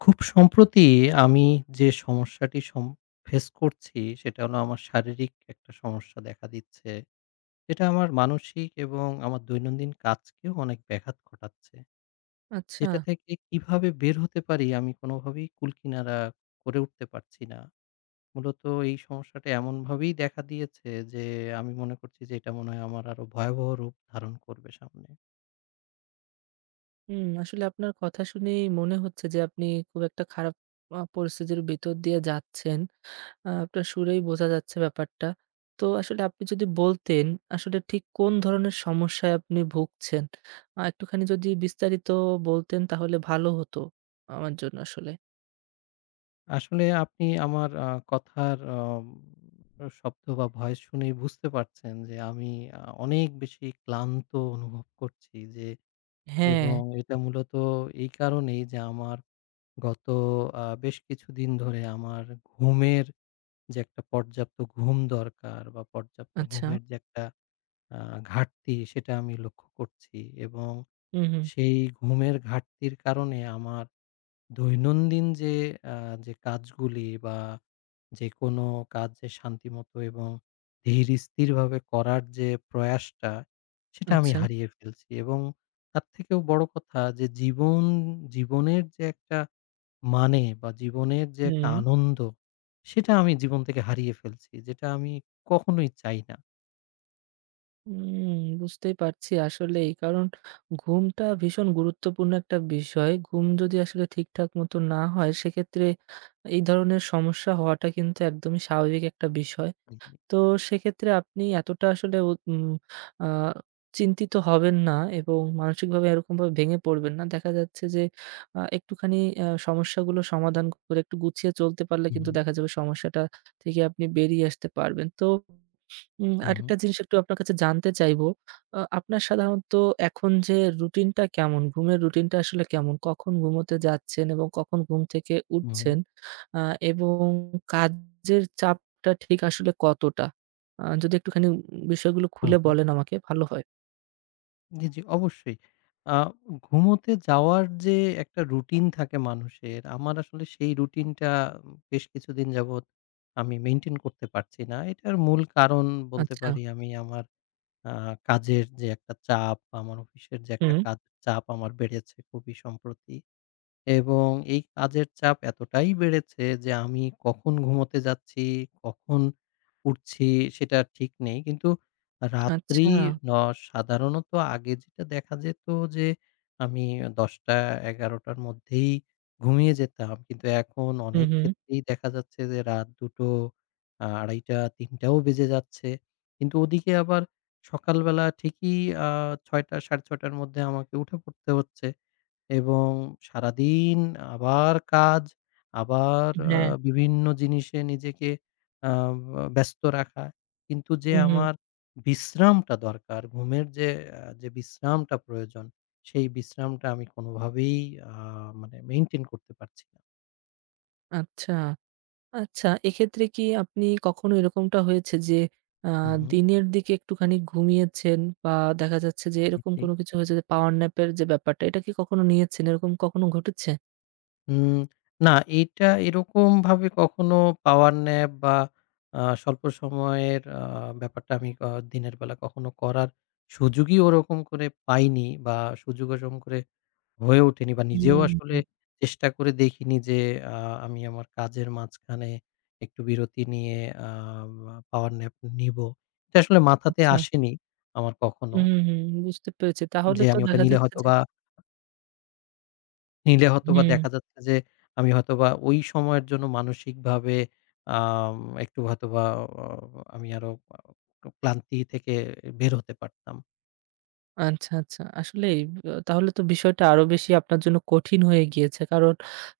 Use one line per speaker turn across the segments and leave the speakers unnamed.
খুব সম্প্রতি আমি যে সমস্যাটি সম face করছি সেটা হলো আমার শারীরিক একটা সমস্যা দেখা দিচ্ছে। যেটা আমার মানসিক এবং আমার দৈনন্দিন কাজকেও অনেক ব্যাঘাত ঘটাচ্ছে। যেটা
আচ্ছা।
থেকে কিভাবে বের হতে পারি আমি কোনোভাবেই কুলকিনারা করে উঠতে পারছি না। মূলত এই সমস্যাটা এমনভাবেই দেখা দিয়েছে যে, "আমি মনে করছি যে এটা মনে হয় আমার আরও ভয়াবহ রূপ ধারণ করবে সামনে"।
হুম, আসলে আপনার কথা শুনেই মনে হচ্ছে যে, আপনি খুব একটা খারাপ, আ পরিস্থিতির ভিতর দিয়ে যাচ্ছেন। আ আপনার সুরেই বোঝা যাচ্ছে ব্যাপারটা। তো আসলে আপনি যদি বলতেন আসলে ঠিক কোন ধরনের সমস্যায় আপনি ভুগছেন? আ একটুখানি যদি বিস্তারিত বলতেন তাহলে ভালো হতো আমার জন্য আসলে।
আসলে আপনি আমার আ কথার অ শব্দ বা voice শুনেই বুঝতে পারছেন যে, আমি আ অনেক বেশি ক্লান্ত অনুভব করছি যে এবং
হ্যাঁ।
এটা মূলত এই কারণেই যে আমার গত আ বেশ কিছুদিন ধরে আমার ঘুমের যে একটা পর্যাপ্ত ঘুম দরকার বা পর্যাপ্ত
আচ্ছা।
ঘুমের যে একটা আ ঘাটতি সেটা আমি লক্ষ্য করছি। এবং
হু, হু।
সেই ঘুমের ঘাটতির কারণে আমার দৈনন্দিন যে আ যে কাজগুলি বা যেকোনো কাজ যে শান্তিমত এবং ধীরস্থিরভাবে করার যে প্রয়াসটা, সেটা আমি
আচ্ছা।
হারিয়ে ফেলছি এবং তার থেকেও বড় কথা যে জীবন জীবনের, যে একটা মানে বা জীবনের যে একটা
হুম।
আনন্দ সেটা আমি জীবন থেকে হারিয়ে ফেলছি। যেটা আমি কখনোই চাই না।
হুম, বুঝতে পারছি আসলেই। কারণ ঘুমটা ভীষণ গুরুত্বপূর্ণ একটা বিষয়। ঘুম যদি আসলে ঠিকঠাক মতো না হয় সেক্ষেত্রে এই ধরনের সমস্যা হওয়াটা কিন্তু একদম স্বাভাবিক একটা বিষয়।
উ হু।
তো সেক্ষেত্রে আপনি এতটা আসলে উ উম আ চিন্তিত হবেন না এবং মানসিকভাবে এরকমভাবে ভেঙে পড়বেন না। দেখা যাচ্ছে যে আ একটুখানি আ সমস্যাগুলো সমাধান করে একটু গুছিয়ে চলতে পারলে
উ
কিন্তু
হু।
দেখা যাবে সমস্যাটা থেকে আপনি বেরিয়ে আসতে পারবেন। তো উম
উ হু।
আরেকটা জিনিস একটু আপনার কাছে জানতে চাইবো, আ আপনার সাধারণত এখন যে রুটিনটা কেমন? ঘুমের রুটিনটা আসলে কেমন? কখন ঘুমোতে যাচ্ছেন এবং কখন ঘুম থেকে
উ হু।
উঠছেন? আ এবং কাজের চাপটা ঠিক আসলে কতটা? আ যদি একটুখানি বিষয়গুলো
উ
খুলে
হু।
বলেন আমাকে ভালো হয়।
জি, জি অবশ্যই। আ ঘুমোতে যাওয়ার যে একটা routine থাকে মানুষের, আমার আসলে সেই routine টা বেশ কিছুদিন যাবত আমি maintain করতে পারছি না। এটার মূল কারণ বলতে
আচ্ছা।
পারি আমি আমার আ কাজের যে একটা চাপ, আমার অফিসের যে একটা
হুম।
কাজ চাপ আমার বেড়েছে খুবই সম্প্রতি এবং এই কাজের চাপ এতটাই বেড়েছে যে আমি কখন ঘুমোতে যাচ্ছি, কখন উঠছি সেটা ঠিক নেই। কিন্তু রাত্রি
আচ্ছা।
ন সাধারণত আগে যেটা দেখা যেত যে আমি ১০ঃ০০ ১১ঃ০০ র মধ্যেই ঘুমিয়ে যেতাম। কিন্তু এখন
হু,
অনেক
হুম।
ক্ষেত্রেই দেখা যাচ্ছে যে রাত ২ঃ০০-২ঃ৩০ ৩ঃ০০ ও বেজে যাচ্ছে। কিন্তু ওদিকে আবার সকালবেলা ঠিকই আ ৬ঃ০০ ৬ঃ৩০ এর মধ্যে আমাকে উঠে পড়তে হচ্ছে এবং সারাদিন আবার কাজ, আবার
উ
আ
হ্যাঁ।
বিভিন্ন জিনিসে নিজেকে আ ব ব্যস্ত রাখা। কিন্তু যে
উ হু।
আমার বিশ্রামটা দরকার, ঘুমের যে আ যে বিশ্রামটা প্রয়োজন সেই বিশ্রামটা আমি কোনোভাবেই আ মানে maintain করতে পারছি
আচ্ছা, আচ্ছা, এক্ষেত্রে কি আপনি কখনো এরকমটা হয়েছে যে, আ
হু, হু।
দিনের দিকে একটুখানি ঘুমিয়েছেন বা দেখা যাচ্ছে যে এরকম
[unintelligible]
কোনো কিছু হয়েছে যে power nap এর যে ব্যাপারটা এটা কি কখনো নিয়েছেন? এরকম কখনো ঘটেছে?
উ না, এইটা এরকমভাবে কখনো power nap বা আ স্বল্প সময়ের আ ব্যাপারটা আমি আ দিনের বেলা কখনো করার সুযোগই ওরকম করে পাইনি বা সুযোগও ওজম করে হয়ে ওঠেনি বা নিজেও আসলে
[unintelligible]
চেষ্টা করে দেখিনি যে আ আমি আমার কাজের মাঝখানে একটু বিরতি নিয়ে আ আ power nap নিব। এটা আসলে মাথাতে
আচ্ছা।
আসেনি আমার কখনো
হুম, হুম, বুঝতে পেরেছি। তাহলে
যে
তো
আমি ওটা
দেখা
নিলে
যাচ্ছে যে
হয়তোবা নিলে হয়তোবা
হুম।
দেখা যাচ্ছে যে আমি হয়তোবা ওই সময়ের জন্য মানসিকভাবে আম একটু হয়তোবা অ আমি আরও আ ক্লান্তি থেকে বের হতে পারতাম।
আচ্ছা, আচ্ছা, আসলে আ তাহলে তো বিষয়টা আরও বেশি আপনার জন্য কঠিন হয়ে গিয়েছে। কারণ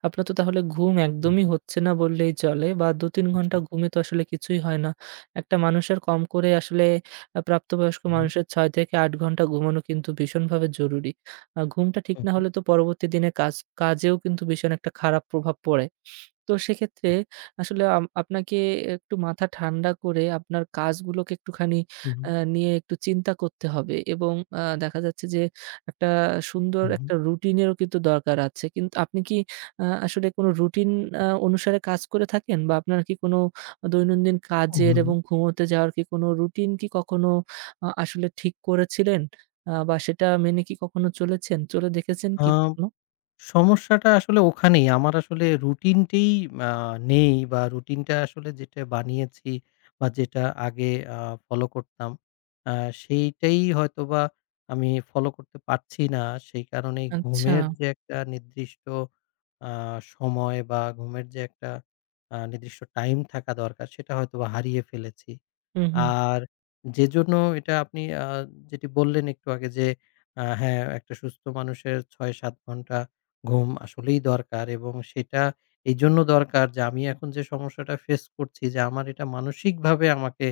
আপনার তো তাহলে ঘুম
উ
একদমই
হু।
হচ্ছে না বললেই চলে বা ২ ৩
উ
ঘণ্টা
জি।
ঘুমে তো আসলে কিছুই হয় না। একটা মানুষের কম করে আসলে আ প্রাপ্তবয়স্ক
হু।
মানুষের ৬-৮ ঘণ্টা ঘুমানো কিন্তু ভীষণভাবে জরুরি। আ ঘুমটা ঠিক
উ
না
হু।
হলে তো পরবর্তী দিনের কাজ কাজেও কিন্তু ভীষণ একটা খারাপ প্রভাব পড়ে। তো সেক্ষেত্রে
উ
আসলে আম আপনাকে একটু মাথা ঠান্ডা করে আপনার কাজগুলোকে একটুখানি
উ
আ
হু।
নিয়ে একটু চিন্তা করতে হবে এবং আ দেখা যাচ্ছে যে একটা সুন্দর
উ হু।
একটা রুটিনেরও কিন্তু দরকার আছে। কিন্তু আপনি কি, আ আসলে কোনো রুটিন আ অনুসারে কাজ করে থাকেন বা আপনার কি কোনো দৈনন্দিন কাজের
উ
এবং ঘুমোতে যাওয়ার কি কোনো রুটিন কি কখনো আ আসলে ঠিক করেছিলেন? আ বা সেটা মেনে কি কখনো চলেছেন, চলে দেখেছেন
আ
কি কখনো?
সমস্যাটা আসলে ওখানেই। আমার আসলে routineটিই আ নেই বা routineটা আসলে যেটা বানিয়েছি বা যেটা আগে আ follow করতাম আ সেইটাই হয়তোবা আমি follow করতে পারছি না। সেই কারণেই ঘুমের
আচ্ছা।
যে একটা নির্দিষ্ট আ সময় বা ঘুমের যে একটা আ নির্দিষ্ট time থাকা দরকার সেটা হয়তোবা হারিয়ে ফেলেছি।
হুম, হুম।
আর যেজন্য এটা আপনি আ যেটি বললেন একটু আগে যে আ হ্যাঁ, একটা সুস্থ মানুষের ৬ ৭ ঘণ্টা ঘুম আসলেই দরকার এবং সেটা এইজন্য দরকার যে আমি এখন যে সমস্যাটা face করছি যে আমার এটা মানসিকভাবে আমাকে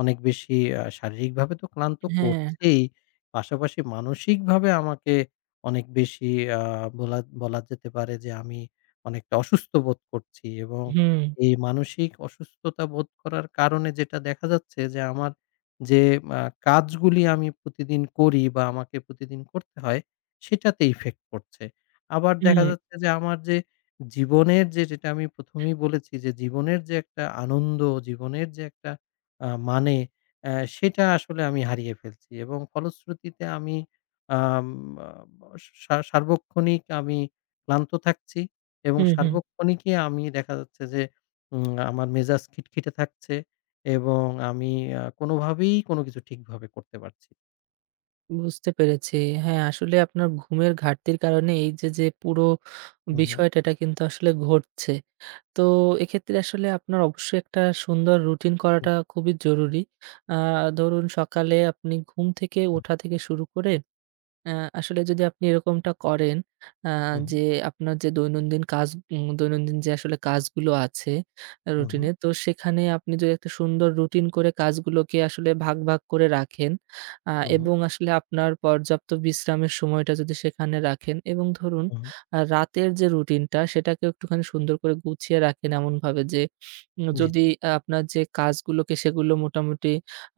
অনেক বেশি আ শারীরিকভাবে তো ক্লান্ত
হ্যাঁ।
করছেই, পাশাপাশি মানসিকভাবে আমাকে অনেক বেশি আ বলা বলা যেতে পারে যে আমি অনেকটা অসুস্থ বোধ করছি এবং
হুম।
এই মানসিক অসুস্থতা বোধ করার কারণে যেটা দেখা যাচ্ছে যে আমার যে মা কাজগুলি আমি প্রতিদিন করি বা আমাকে প্রতিদিন করতে হয় সেটাতে effect পড়ছে। আবার
উ
দেখা
হু।
যাচ্ছে যে আমার যে জীবনের যে যেটা আমি প্রথমেই বলেছি যে জীবনের যে একটা আনন্দ, জীবনের যে একটা আ মানে এ সেটা আসলে আমি হারিয়ে ফেলছি এবং ফলশ্রুতিতে আমি আম আ স সা সার্বক্ষণিক আমি ক্লান্ত থাকছি এবং
হুম, হুম।
সার্বক্ষণিকই আমি দেখা যাচ্ছে যে উম আমার মেজাজ খিটখিটে থাকছে এবং আমি আ কোনোভাবেই কোনো কিছু ঠিকভাবে করতে পারছি
বুঝতে পেরেছি। হ্যাঁ, আসলে আপনার ঘুমের ঘাটতির কারণে এইযে যে, পুরো
হুম।
বিষয়টা টা কিন্তু আসলে ঘটছে। তো এক্ষেত্রে আসলে আপনার অবশ্যই একটা সুন্দর routine
[unintelligible]
করাটা খুবই জরুরি। আ ধরুন সকালে আপনি ঘুম থেকে
হু,
ওঠা
হু।
থেকে শুরু করে, আ আসলে যদি আপনি এরকমটা করেন, আ
হু, হু।
যে আপনার যে দৈনন্দিন কাজ, উম দৈনন্দিন যে আসলে কাজগুলো আছে। আ
হু, হু।
routine এর, তো সেখানে আপনি যদি একটা সুন্দর routine করে কাজগুলোকে আসলে ভাগ ভাগ করে রাখেন, আ
হু।
এবং আসলে আপনার পর্যাপ্ত বিশ্রামের সময়টা যদি সেখানে রাখেন এবং ধরুন,
হু, হু।
আ রাতের যে routine টা সেটাকে একটুখানি সুন্দর করে গুছিয়ে রাখেন এমনভাবে যে, উ
জি,
যদি
জি।
আপনার যে কাজগুলোকে সেগুলো মোটামুটি,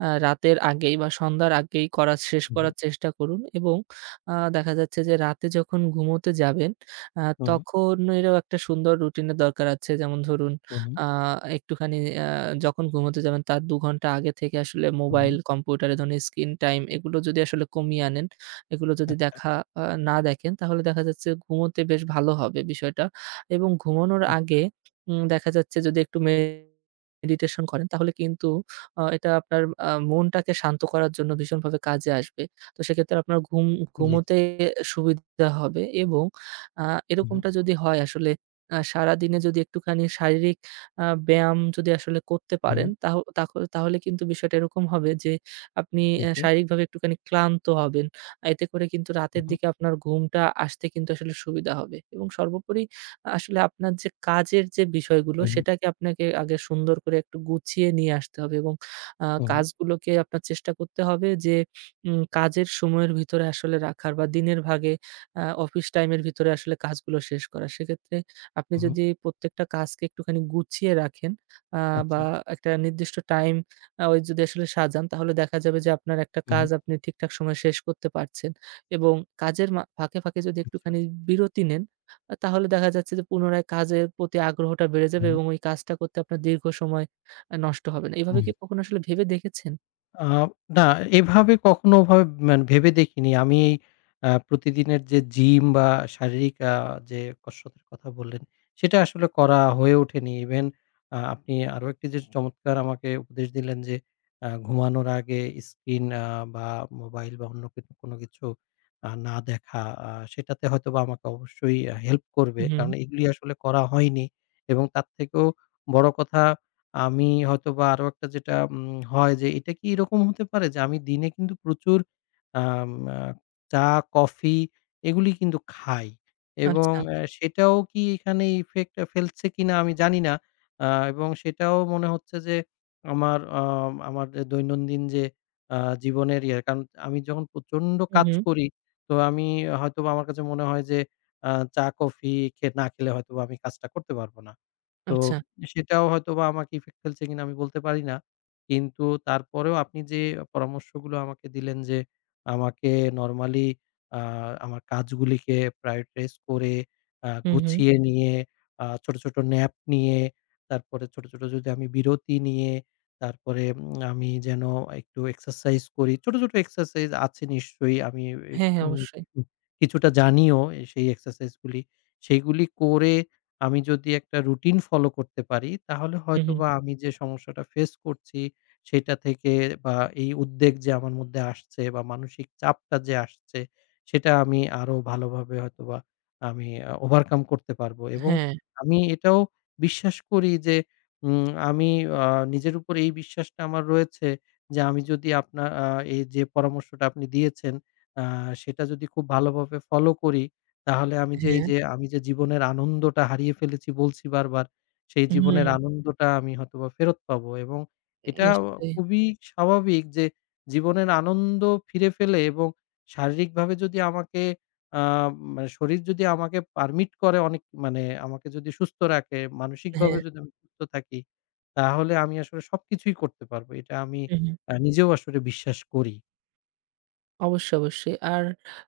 আ রাতের আগেই বা সন্ধ্যার আগেই করাস শেষ
হু, হু।
করার চেষ্টা করুন এবং, আ দেখা যাচ্ছে যে রাতে যখন ঘুমোতে যাবেন, আ
হু।
তখন এরও একটা সুন্দর routine এর দরকার আছে। যেমন ধরুন,
হু, হু।
আ একটুখানি, আ যখন ঘুমোতে যাবেন তার ২ ঘণ্টা আগে থেকে আসলে
হু,
মোবাইল,
হু।
কম্পিউটারে এ ধরণের screen time এগুলো যদি আসলে কমিয়ে আনেন, এগুলো যদি
আচ্ছা।
দেখা, আ না দেখেন তাহলে দেখা যাচ্ছে, ঘুমোতে বেশ ভালো হবে বিষয়টা। এবং ঘুমানোর
[unintelligible]
আগে উম দেখা যাচ্ছে যদি একটু মে ডিটেশন করেন তাহলে কিন্তু আ এটা আপনার আ মনটাকে শান্ত করার জন্য ভীষণভাবে কাজে আসবে। তো সেক্ষেত্রে আপনার ঘুম,
জি।
ঘুমোতে এ সুবিধা হবে এবং আ
উ হু।
এরকমটা যদি হয় আসলে আ সারাদিনে যদি একটুখানি শারীরিক আ ব্যায়াম যদি আসলে করতে পারেন
উহ
তাহও তাখ তাহলে কিন্তু বিষয়টা এরকম হবে যে, আপনি
জি,
এ্যা
জি।
শারীরিকভাবে একটুখানি ক্লান্ত হবেন। এতে করে কিন্তু
হু,
রাতের
হু।
দিকে আপনার ঘুমটা আসতে কিন্তু আসলে সুবিধা হবে। এবং সর্বোপরি আসলে আপনার যে কাজের যে বিষয়গুলো
[unintelligible]
সেটাকে আপনাকে আগে সুন্দর করে একটু গুছিয়ে নিয়ে আসতে হবে এবং আ
হু, হু।
কাজগুলোকে আপনার চেষ্টা করতে হবে যে, উম কাজের সময়ের ভিতরে আসলে রাখার বা দিনের ভাগে আ অফিস time এর ভিতরে আসলে কাজগুলো শেষ করা। সেক্ষেত্রে আপনি
হু, হু।
যদি প্রত্যেকটা কাজকে একটুখানি গুছিয়ে রাখেন, আ বা
আচ্ছা।
একটা নির্দিষ্ট time আ ওই যদি আসলে সাজান তাহলে দেখা যাবে যে আপনার একটা
হু, হু।
কাজ আপনি ঠিকঠাক সময়ে শেষ করতে পারছেন। এবং কাজের মা ফাঁকে, ফাঁকে যদি
আচ্ছা।
একটুখানি বিরতি নেন, আ তাহলে দেখা যাচ্ছে যে, পুনরায় কাজের প্রতি আগ্রহটা বেড়ে
হু,
যাবে
হু।
এবং ওই কাজটা করতে আপনার দীর্ঘ সময় আ নষ্ট হবে না। এভাবে
উহ
কি কখনো আসলে ভেবে দেখেছেন?
আ না। এভাবে কখনো ভা মানে ভেবে দেখিনি আমি আ প্রতিদিনের যে gym বা শারীরিক আ যে কসরতের কথা বললেন সেটা আসলে করা হয়ে ওঠেনি। Even আপনি আরও একটি যে চমৎকার আমাকে উপদেশ দিলেন যে আ ঘুমানোর আগে screen আ বা mobile বা অন্য ক কোনো কিছু আ না দেখা আ সেটাতে হয়তোবা আমাকে অবশ্যই help করবে। কারণ
হুম।
এগুলি আসলে করা হয়নি এবং তার থেকেও বড় কথা আ আমি হয়তোবা আরও একটা যেটা উম হয় যে এটা কি এরকম হতে পারে যে আমি দিনে কিন্তু প্রচুর আম আ চা, coffee এগুলি কিন্তু খাই এবং
আচ্ছা।
এ সেটাও কি এখানে effect ফেলছে কিনা আমি জানিনা আ এবং সেটাও মনে হচ্ছে যে আমার আ আমার যে দৈনন্দিন যে আ জীবনের ইয়ে। কারণ আমি যখন প্রচণ্ড
উ
কাজ
হুম।
করি তো আমি হয়তোবা আমার কাছে মনে হয় যে আ চা, coffee খে না খেলে হয়তোবা আমি কাজটা করতে পারবো না। তো
আচ্ছা।
সেটাও হয়তোবা আমাকে effect ফেলছে কিনা আমি বলতে পারি না। কিন্তু তারপরেও আপনি যে পরামর্শগুলো আমাকে দিলেন যে আমাকে normally আ আমার কাজগুলিকে prioritize করে আ
হুম, হুম।
গুছিয়ে নিয়ে আ ছোট, ছোট nap নিয়ে, তারপরে ছোট, ছোট যদি আমি বিরতি নিয়ে, তারপরে উম আমি যেন একটু exercise করি। ছোট, ছোট exercise আছে নিশ্চয়ই আমি এ বে
হ্যাঁ, হ্যাঁ,
উ
অবশ্যই।
কিছুটা জানিও সেই exercise গুলি। সেইগুলি করে আমি যদি একটা routine follow করতে পারি তাহলে
উ হুম।
হয়তোবা আমি যে সমস্যাটা face করছি সেটা থেকে বা এই উদ্বেগ যে আমার মধ্যে আসছে বা মানসিক চাপটা যে আসছে সেটা আমি আরও ভালোভাবে হয়তোবা আমি আ overcome করতে পারবো। এবং
হ্যাঁ।
আমি এটাও বিশ্বাস করি যে উম আমি আ নিজের উপর এই বিশ্বাসটা আমার রয়েছে যে আমি যদি আপনা আ এইযে পরামর্শটা আপনি দিয়েছেন আ সেটা যদি খুব ভালোভাবে follow করি তাহলে আমি যে
হ্যাঁ।
এইযে আমি যে জীবনের আনন্দটা হারিয়ে ফেলেছি বলছি বারবার সেই
উ
জীবনের
হুম।
আনন্দটা আমি হয়তোবা ফেরত পাবো। এবং এটা
নিশ্চয়ই।
খুবই স্বাভাবিক যে জীবনের আনন্দ ফিরে পেলে এবং শারীরিকভাবে যদি আমাকে আ মানে শরীর যদি আমাকে permit করে অনেক মানে আমাকে যদি সুস্থ রাখে, মানসিকভাবে
হ্যাঁ।
যদি আমি সুস্থ থাকি তাহলে আমি আসলে সবকিছুই করতে পারবো। এটা আমি
উ হুম।
আ নিজেও আসলে বিশ্বাস করি।
অবশ্যই, অবশ্যই। আর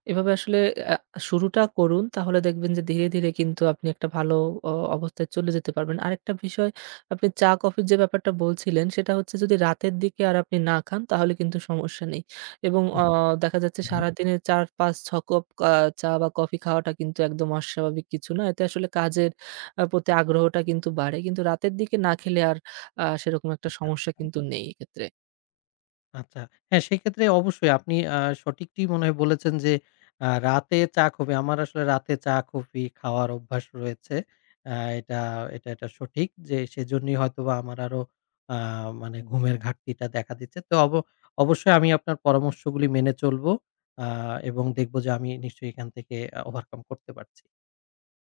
এভাবে আসলে অ্যা শুরুটা করুন তাহলে দেখবেন যে ধীরে, ধীরে কিন্তু আপনি একটা ভালো অ অবস্থায় চলে যেতে পারবেন। আরেকটা বিষয় আপনি চা, কফির যে ব্যাপারটা বলছিলেন সেটা হচ্ছে যদি রাতের দিকে আর আপনি না খান তাহলে কিন্তু সমস্যা নেই। এবং
আচ্ছা।
অ দেখা যাচ্ছে
হু, হুম।
সারাদিনে ৪, ৫, ৬ কপ কা চা বা কফি খাওয়াটা কিন্তু একদম অস্বাভাবিক কিছু না। এতে আসলে কাজের আ প্রতি আগ্রহটা কিন্তু বাড়ে। কিন্তু রাতের দিকে না খেলে আর আ সেরকম একটা
আচ্ছা,
সমস্যা
আচ্ছা।
কিন্তু নেই এক্ষেত্রে।
আচ্ছা, হ্যাঁ, সেক্ষেত্রে অবশ্যই আপনি আ সঠিকটিই মনে হয় বলেছেন যে আ রাতে চা, coffee আমার আসলে রাতে চা, coffee খাওয়ার অভ্যাস রয়েছে। আ এটা এটা এটা সঠিক যে সেজন্যই হয়তোবা আমার আরও আ মানে ঘুমের ঘাটতিটা দেখা দিচ্ছে। তো ওব অবশ্যই আমি আপনার পরামর্শগুলি মেনে চলবো আ এবং দেখবো যে আমি নিশ্চয়ই এখান থেকে আ overcome করতে পারছি।